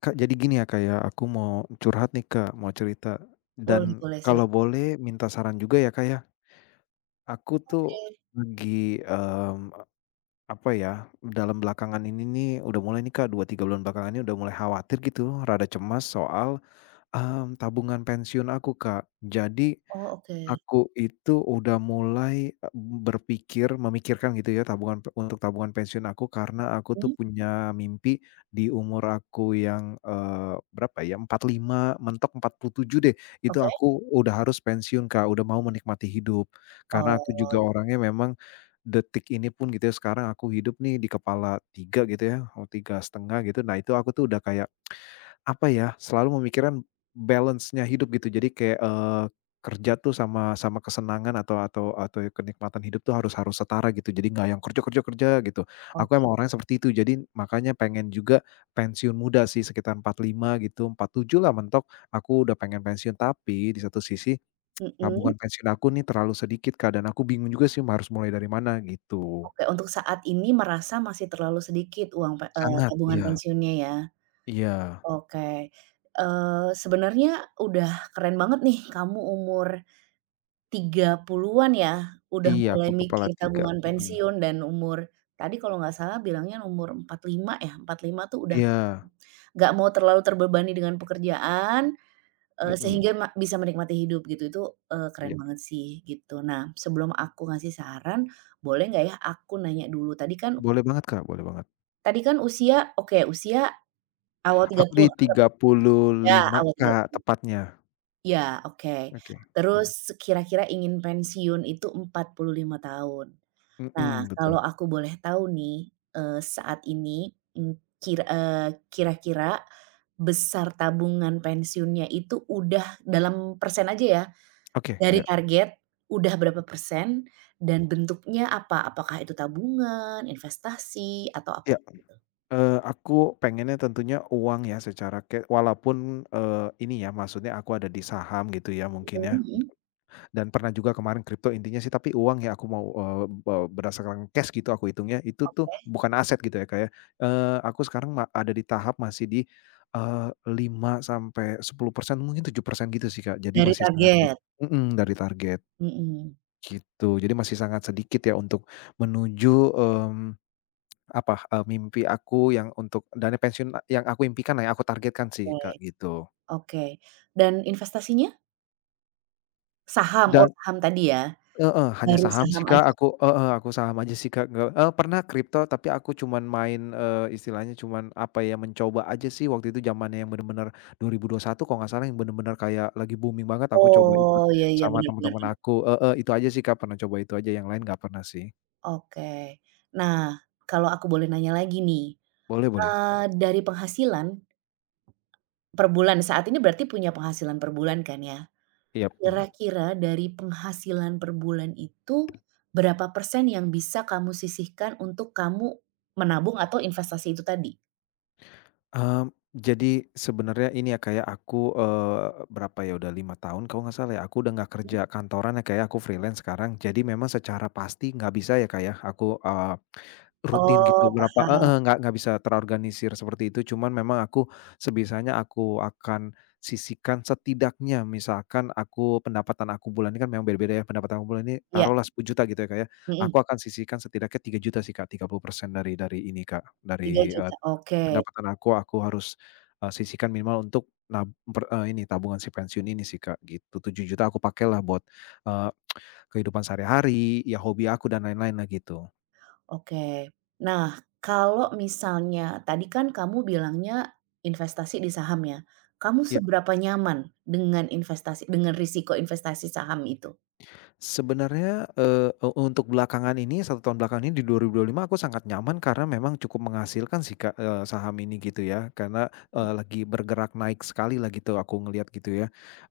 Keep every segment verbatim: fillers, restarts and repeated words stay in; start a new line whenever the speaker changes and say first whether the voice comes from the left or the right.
left: Kak, jadi gini ya Kak, ya. Aku mau curhat nih, Kak. Mau cerita,
right: Boleh
left: dan
right: boleh, silah.
left: kalau boleh minta saran juga ya Kak, ya? Aku tuh
right: Oke.
left: lagi mmm, apa ya? Dalam belakangan ini nih udah mulai nih Kak, dua tiga bulan belakangan ini udah mulai khawatir gitu, rada cemas soal mmm tabungan pensiun aku Kak. Jadi,
right: Oh, oke.
left: aku itu udah mulai e berpikir memikirkan gitu ya, tabungan pe untuk tabungan pensiun aku, karena aku tuh
right: Mmm.
left: punya mimpi di umur aku yang eee berapa ya? empat lima, mentok empat puluh tujuh deh, itu
right: Oke.
left: aku udah harus pensiun Kak. Udah mau menikmati hidup.
right: Oh,
left: Karena aku
right: uwoy.
left: juga orangnya memang, detik ini pun gitu ya, sekarang aku hidup nih di kepala tiga, gitu ya, eee, tiga setengah gitu. Nah, itu aku tuh udah kayak, apa ya? Selalu memikirkan balance-nya hidup, gitu. Jadi kayak, eee, kerja tuh sama sama kesenangan atau atau atau kenikmatan hidup tuh harus harus setara gitu. Jadi nggak yang kerja, kerja, kerja, gitu. Aku
right: Oke.
left: emang orangnya seperti itu. Jadi makanya pengen juga, pensiun muda sih, sekitar empat lima gitu, empat tujuh lah mentok, aku udah pengen pensiun. Tapi di satu sisi,
right: Heem.
left: tabungan pensiun aku nih terlalu sedikit Kak. Dan aku bingung juga sih, marus mulai dari mana, gitu.
right: Oke, untuk saat ini merasa masih terlalu sedikit uang, pe e
left: Sangat.
right: tabungan
left: Iya.
right: pensiunnya ya?
left: Iya.
right: Oke. Eee, sebenarnya udah keren banget nih, kamu umur, tiga puluhan ya? Udah
left: Iya, aku
right: mulai
left: kepala
right: mikir
left: tiga.
right: tabungan
left: Heeh.
right: pensiun dan umur, tadi kalau nggak salah bilangnya umur empat lima ya? empat lima tuh udah,
left: Iya.
right: nggak mau terlalu terbebani dengan pekerjaan, eee,
left: Heeh.
right: sehingga ma bisa menikmati hidup, gitu. Itu, eee, keren
left: Iya.
right: banget sih, gitu. Nah, sebelum aku ngasih saran, boleh nggak ya? Aku nanya dulu. Tadi kan
left: Boleh banget, Kak. Boleh banget.
right: Tadi kan usia, oke, usia awal tiga
left: Aku di
right: puluh
left: tiga
right: anggaplah,
left: puluh
right: ya
left: lima
right: awal tiga
left: Kak,
right: puluh.
left: tepatnya.
right: Iya oke,
left: Oke, mhm.
right: terus kira-kira ingin pensiun itu empat puluh lima tahun, nah
left: Mhm, betul.
right: kalau aku boleh tahu nih, eee, saat ini, mmm, kir eee, kira-kira, besar tabungan pensiunnya itu udah dalam persen aja ya,
left: Oke
right: dari
left: iya.
right: target, udah berapa persen? Dan bentuknya apa? Apakah itu tabungan, investasi, atau
left: Iya
right: apa
left: iya,
right: gitu?
left: eee, aku pengennya tentunya uang ya secara kayak walaupun, eee, ini ya maksudnya aku ada di saham gitu ya mungkin
right: Mhm
left: ya,
right: mhm.
left: dan pernah juga kemarin crypto intinya sih tapi uang ya aku mau, eee eee, berdasarkan cash gitu aku hitungnya itu tuh
right: Oke.
left: bukan aset gitu ya Kak, ya, eee, aku sekarang ma ada di tahap masih di, eee, lima sampai sepuluh persen mungkin tujuh persen gitu sih Kak, jadi
right: Dari
left: masih sangat dik
right: target?
left: mhm, dari target.
right: Heeh.
left: Gitu jadi masih sangat sedikit ya untuk menuju, mmm, apa, eee, mimpi aku yang untuk dana pensiun, eee, yang aku impikan lah yang aku targetkan sih
right: Oke,
left: Kak, gitu.
right: oke dan investasinya? Saham? Oh,
left: Dan
right: ham tadi ya.
left: heeh, hanya
right: Baru
left: saham sih
right: saham
left: Kak.
right: aja.
left: Aku heeh, aku saham aja sih Kak. Ge e pernah crypto, tapi aku cuman main, eee, istilahnya cuman, apa ya? Mencoba aja sih waktu itu jamannya yang bener-bener, dua ribu dua satu kalau nggak salah yang bener-bener kayak, lagi booming banget, aku coba ikut,
right: Oh. Iya iya.
left: sama
right: Bener bener
left: temen-temen
right: bener.
left: aku. Heeh, itu aja sih Kak. Pernah coba itu aja. Yang lain nggak pernah sih.
right: Oke. Nah, kalau aku boleh nanya lagi nih.
left: Boleh boleh.
right: Eee, dari penghasilan per bulan saat ini, berarti punya penghasilan per bulan kan ya?
left: Yap, mhm.
right: Kira-kira, dari penghasilan per bulan itu, berapa persen yang bisa kamu sisihkan untuk kamu, menabung atau investasi itu tadi?
left: Mmm. Jadi, sebenarnya ini ya Kak ya, Aku, eee, berapa ya? Udah lima tahun kalau nggak salah ya. Aku udah nggak kerja kantoran ya Kak ya. Aku freelance sekarang. Jadi, memang secara pasti nggak bisa ya Kak ya, aku eee, rutin gitu.
right: Oh,
left: Berapa
right: paham.
left: heeh, nggak nggak bisa terorganisir seperti itu, cuman memang aku, sebisanya aku akan sisihkan setidaknya, misalkan aku pendapatan aku bulanan kan memang beda-beda ya, pendapatan aku bulanan ini
right: Iya.
left: taruhlah sepuluh juta, gitu ya Kak ya. Aku
right: Heeh.
left: akan sisihkan setidaknya tiga juta sih, Kak. tiga puluh persen dari dari ini Kak,
right: tiga
left: dari eee
right: juta oke.
left: pendapatan aku aku harus, e sisihkan minimal untuk nab per e ini, tabungan si pensiun ini sih, Kak. Gitu. Tujuh juta aku pakailah buat, eee, kehidupan sehari-hari, ya hobi aku, dan lain-lainlah, gitu.
right: Oke. Nah, kalau misalnya, tadi kan kamu bilangnya, investasi di saham ya? Kamu
left: Ya.
right: seberapa nyaman dengan investasi dengan risiko investasi saham itu?
left: Sebenarnya, eee, e untuk belakangan ini, satu tahun belakangan ini di dua ribu dua lima, aku sangat nyaman karena memang cukup menghasilkan sih Kak. Eee, saham ini, gitu ya. Karena eee, lagi bergerak naik sekali lah gitu. Aku ngelihat gitu, ya.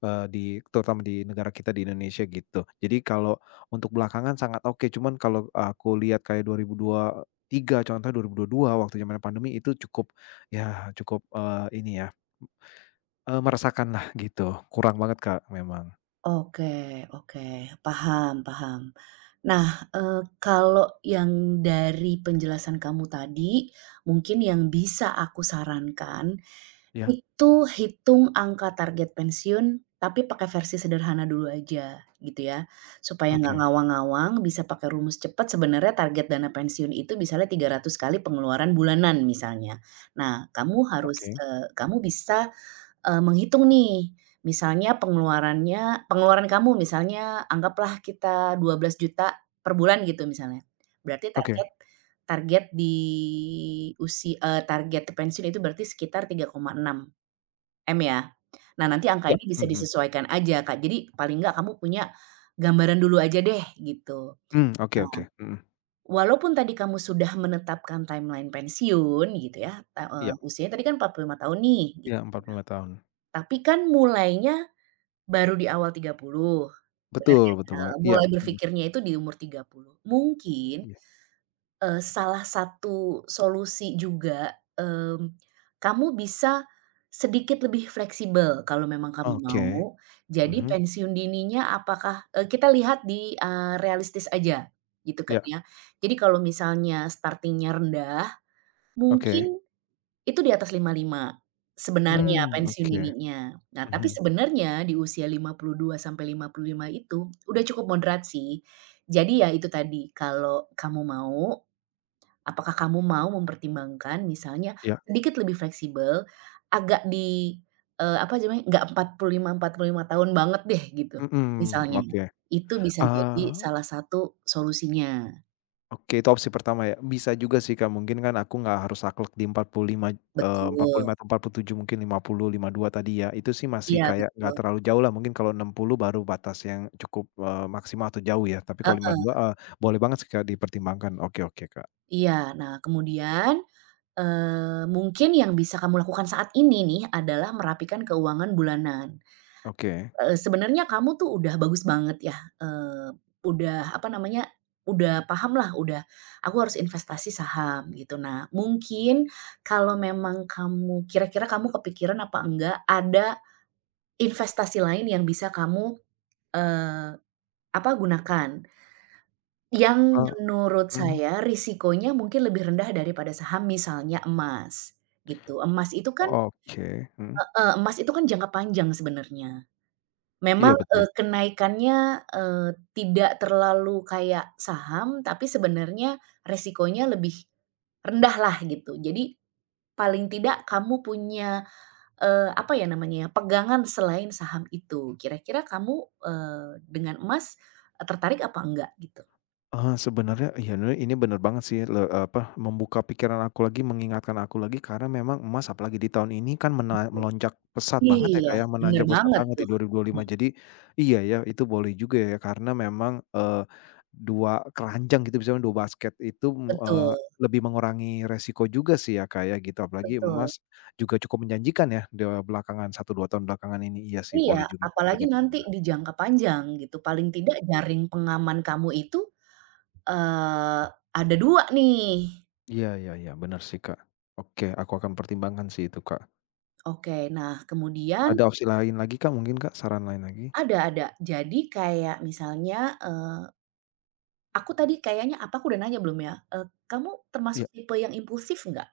left: Eee, di terutama di negara kita, di Indonesia, gitu. Jadi kalau, untuk belakangan sangat oke, cuman kalau aku lihat kayak dua ribu dua tiga, contohnya dua ribu dua dua, waktu zaman pandemi itu cukup, ya, cukup, eee, ini ya eee meresahkanlah, gitu. Kurang banget Kak, memang.
right: Oke, oke. paham, paham. Nah, eee, kalau yang dari penjelasan kamu tadi, mungkin yang bisa aku sarankan,
left: Iya.
right: itu hitung angka target pensiun tapi pakai versi sederhana dulu aja gitu ya, supaya nggak
left: Oke.
right: ngawang-ngawang bisa pakai rumus cepat sebenarnya target dana pensiun itu misalnya tiga ratus kali pengeluaran bulanan misalnya, nah kamu harus,
left: Oke.
right: eee, kamu bisa, eee, menghitung nih, misalnya pengeluarannya pengeluaran kamu misalnya anggaplah kita dua belas juta per bulan gitu misalnya, berarti target,
left: Oke.
right: target di usi eee, target pensiun itu berarti sekitar tiga koma enam m ya nah nanti angka
left: Ya,
right: ini bisa
left: mhm.
right: disesuaikan aja Kak, jadi paling enggak kamu, punya gambaran dulu aja deh gitu, nah,
left: Mmm, oke oke, mhm.
right: walaupun tadi kamu sudah menetapkan timeline pensiun gitu ya ta eee,
left: Iya.
right: usianya tadi kan empat lima tahun nih gitu
left: Iya empat puluh lima tahun.
right: ya, tapi kan mulainya, baru di awal tiga puluh, bener
left: Betul betul
right: nggak
left: banget iya,
right: mulai
left: mhm.
right: berfikirnya itu di umur tiga puluh mungkin,
left: Mmm.
right: eee, salah satu solusi juga, mmm, kamu bisa, sedikit lebih fleksibel kalau memang kamu
left: Oke,
right: mau jadi
left: mhm.
right: pensiun dininya apakah eee, kita lihat di, eee, realistis aja gitu kan
left: Ya.
right: ya, jadi kalau misalnya starting-nya rendah,
left: Oke.
right: mungkin, itu di atas lima lima, sebenarnya
left: Mmm,
right: pensiun
left: oke,
right: dininya nah tapi
left: mhm.
right: sebenarnya di usia lima puluh dua sampai lima puluh lima itu, udah cukup moderat sih, jadi ya itu tadi kalau kamu mau, apakah kamu mau mempertimbangkan misalnya
left: Iya.
right: sedikit lebih fleksibel agak di, eee, apa sih namanya, nggak empat puluh lima empat puluh lima tahun banget deh gitu
left: Mhm,
right: misalnya,
left: oke,
right: itu bisa jadi
left: eee
right: salah satu solusinya.
left: Oke, itu opsi pertama, ya. Bisa juga sih, Kak, mungkin kan, aku nggak harus, saklek, di empat puluh lima eee, empat puluh
right: Betul.
left: lima atau empat puluh tujuh mungkin lima puluh, lima dua tadi, ya. Itu sih masih
right: Iya,
left: kayak nggak
right: betul.
left: terlalu jauh lah, mungkin kalau enam puluh baru batas yang cukup, eee, maksimal atau jauh, ya. Tapi kalau lima
right: Heeh.
left: dua, eee, boleh banget sih, Kak, dipertimbangkan. Oke oke, Kak.
right: Iya. Nah, kemudian, eee, mungkin yang bisa kamu lakukan saat ini nih, adalah merapikan keuangan bulanan.
left: Oke.
right: Eee, sebenarnya kamu tuh, udah bagus banget ya, eee, udah, apa namanya, udah paham lah, udah "Aku harus investasi saham", gitu. Nah, mungkin kalau memang kamu kira-kira kamu kepikiran apa enggak, ada investasi lain yang bisa kamu, eee, apa, gunakan yang
left: Eee,
right: menurut
left: mhm.
right: saya risikonya mungkin lebih rendah daripada saham, misalnya emas, gitu. Emas itu kan
left: Oke, mhm.
right: heeh, emas itu kan jangka panjang sebenarnya. Memang,
left: Iya,
right: eee,
left: betul.
right: kenaikannya, eee, tidak terlalu kayak saham, tapi sebenarnya resikonya lebih rendah lah, gitu. Jadi, paling tidak kamu punya, eee, apa ya, namanya ya, pegangan selain saham itu. Kira-kira kamu, eee, dengan emas, tertarik apa enggak, gitu?
left: Eee, sebenarnya, ya, nre ini bener banget sih, le apa, membuka pikiran aku lagi, mengingatkan aku lagi, karena memang emas, apalagi di tahun ini kan, mela melonjak pesat
right: Betul.
left: banget ya,
right: Iya,
left: Kak, ya,
right: bener
left: menanjak pesat
right: banget
left: banget di
right: tuh.
left: dua ribu dua
right: Mhm.
left: lima. Jadi, iya, ya, itu boleh juga ya, karena memang, eee, dua keranjang, gitu, misalkan dua basket itu, mu eee,
right: Betul.
left: lebih mengurangi resiko juga sih, ya Kak, ya, gitu. Apalagi
right: Betul.
left: emas, juga cukup menjanjikan ya, di, eee, belakangan satu, dua tahun belakangan ini. Iya, sih,
right: Iya,
left: boleh juga Kak,
right: apalagi
left: bedapun
right: nanti
left: bera
right: di jangka panjang, gitu. Paling tidak jaring pengaman kamu itu, eee, ada dua nih.
left: Iya, ya ya. Bener sih, Kak. Oke, aku akan pertimbangkan sih, itu, Kak.
right: Oke, nah kemudian
left: Ada opsi lain lagi Kak, mungkin Kak? Saran lain lagi?
right: Ada ada, jadi kayak misalnya, eee Aku tadi kayaknya, apa aku udah nanya belum ya? E kamu
left: E iya.
right: termasuk tipe yang impulsif nggak?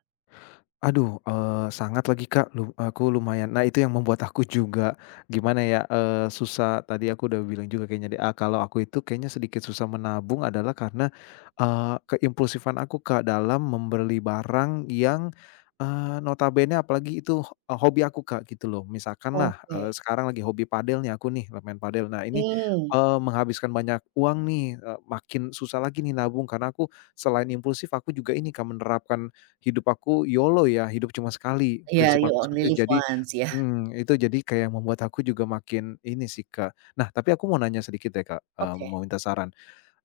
left: Aduh, eee, sangat lagi Kak, lu aku lumayan nah itu yang membuat aku juga, gimana ya? Eee, susah tadi aku udah bilang juga kayaknya deh, a kalau aku itu kayaknya sedikit susah menabung adalah karena, eee, keimpulsifan aku Kak dalam membeli barang yang, eee, notabenenya apalagi itu ho e hobi aku Kak, gitu loh. Misalkanlah,
right: Oke.
left: eee, sekarang lagi hobi padel nih aku nih le maen padel. Nah ini,
right: Mmm.
left: eee, menghabiskan banyak uang nih, e makin susah lagi nih nabung karena aku, selain impulsif aku juga ini Kak menerapkan hidup aku YOLO ya, hidup cuma sekali.
right: Iya,
left: Prinsip
right: you
left: aku
right: only
left: seperti
right: live
left: jadi
right: once, iya.
left: mmm, itu jadi kayak membuat aku juga makin ini sih Kak Nah tapi aku mau nanya sedikit deh Kak, eee,
right: Oke.
left: mau minta saran.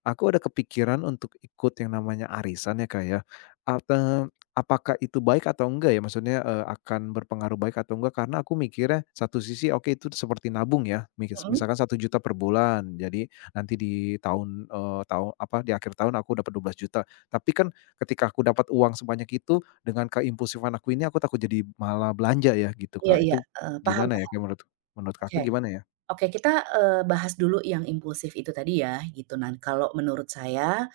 left: Aku ada kepikiran untuk ikut yang namanya arisan ya Kak ya. Apa apakah itu baik atau enggak ya? Maksudnya e akan berpengaruh baik atau enggak? Karena aku mikirnya satu sisi oke itu seperti nabung ya? Mikes
right: Mhm.
left: misalkan satu juta per bulan, jadi nanti di tahun eee, tahu apa di akhir tahun aku dapat dua belas juta. Tapi kan, ketika aku dapat uang sebanyak itu dengan keimpulsifan aku ini, aku takut jadi malah belanja ya gitu
right: Iya
left: Kak.
right: iya
left: Itu,
right: e paham
left: gimana ya
right: paham.
left: kayak menurut menurut
right: Oke.
left: Kakak gimana ya?
right: Oke kita, eee, bahas dulu yang impulsif itu tadi ya, gitu. nan kalau menurut saya,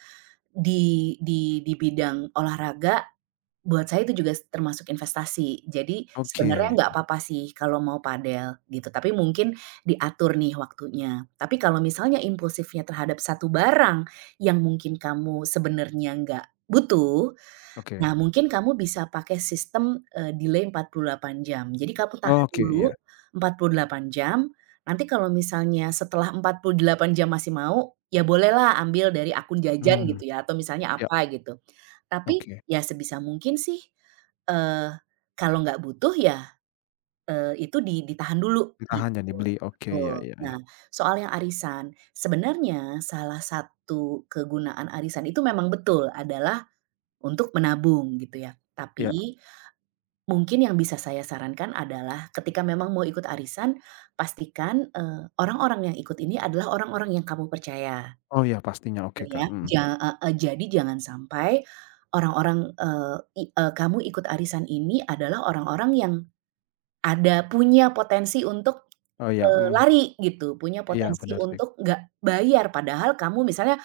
right: di di di bidang olahraga, buat saya tuh juga s termasuk investasi. Jadi sebenarnya
left: Oke.
right: nggak apa apa sih kalau mau padel gitu, tapi mungkin diatur nih waktunya. Tapi kalau misalnya impulsifnya terhadap satu barang, yang mungkin kamu sebenarnya nggak butuh,
left: Oke.
right: nah mungkin kamu bisa pakai sistem e delay empat puluh delapan jam. Jadi kamu tahan
left: Oke,
right: dulu
left: iya.
right: empat puluh delapan jam, nanti kalau misalnya setelah empat puluh delapan jam masih mau, ya bolehlah ambil dari akun jajan
left: Mmm.
right: gitu ya atau misalnya
left: Iya.
right: apa gitu. Tapi
left: Oke.
right: ya sebisa mungkin sih, eee kalau nggak butuh ya, eee itu di ditahan dulu
left: Ditahan
right: gitu,
left: jangan dibeli oke,
right: betul.
left: ya ya
right: Nah,
left: ya.
right: soal yang arisan, sebenarnya salah satu kegunaan arisan itu memang betul adalah, untuk menabung gitu ya.
left: Iya.
right: Tapi, mungkin yang bisa saya sarankan adalah ketika memang mau ikut arisan, pastikan e orang orang yang ikut ini adalah orang orang yang kamu percaya.
left: Oh ya pastinya, oke
right: Bener
left: Kak,
right: ya,
left: mhm.
right: ja ah hah jadi jangan sampai, orang orang eee i e kamu ikut arisan ini adalah orang orang yang, ada punya potensi untuk,
left: Oh ya,
right: eee
left: mhm.
right: lari gitu. Punya
left: Iya
right: potensi
left: benar sih.
right: untuk nggak bayar padahal kamu misalnya,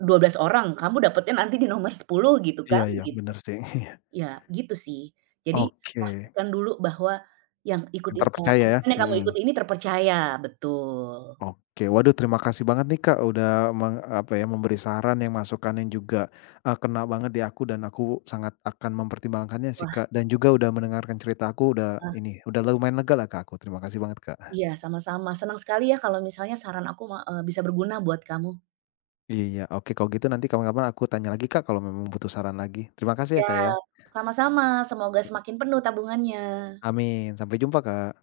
right: dua belas orang kamu dapatnya nanti di nomor sepuluh gitu kan,
left: Iya iya,
right: gitu.
left: bener sih.
right: Ya gitu sih. Jadi,
left: Oke.
right: pastikan dulu bahwa yang
left: Yang
right: ikutin e
left: terpercaya ya,
right: arisan yang kamu
left: heeh.
right: ikuti ini terpercaya, betul.
left: Oke. Waduh terima kasih banget nih Kak, udah meng apa ya? memberi saran yang masukannya juga, e kena banget di aku dan aku sangat akan mempertimbangkannya sih
right: Wah.
left: Kak. Dan juga udah mendengarkan cerita aku udah
right: Ah.
left: ini, udah lumayan lega lah Kak aku. Terima kasih banget Kak.
right: Iya sama sama. Senang sekali ya kalau misalnya saran aku ma e bisa berguna buat kamu.
left: Iya, oke kalau gitu nanti kapan-kapan aku tanya lagi Kak, kalau memang butuh saran lagi. Terima kasih ya
right: Ya.
left: Kak ya.
right: Sama sama semoga semakin penuh tabungannya.
left: Amin. Sampai jumpa Kak.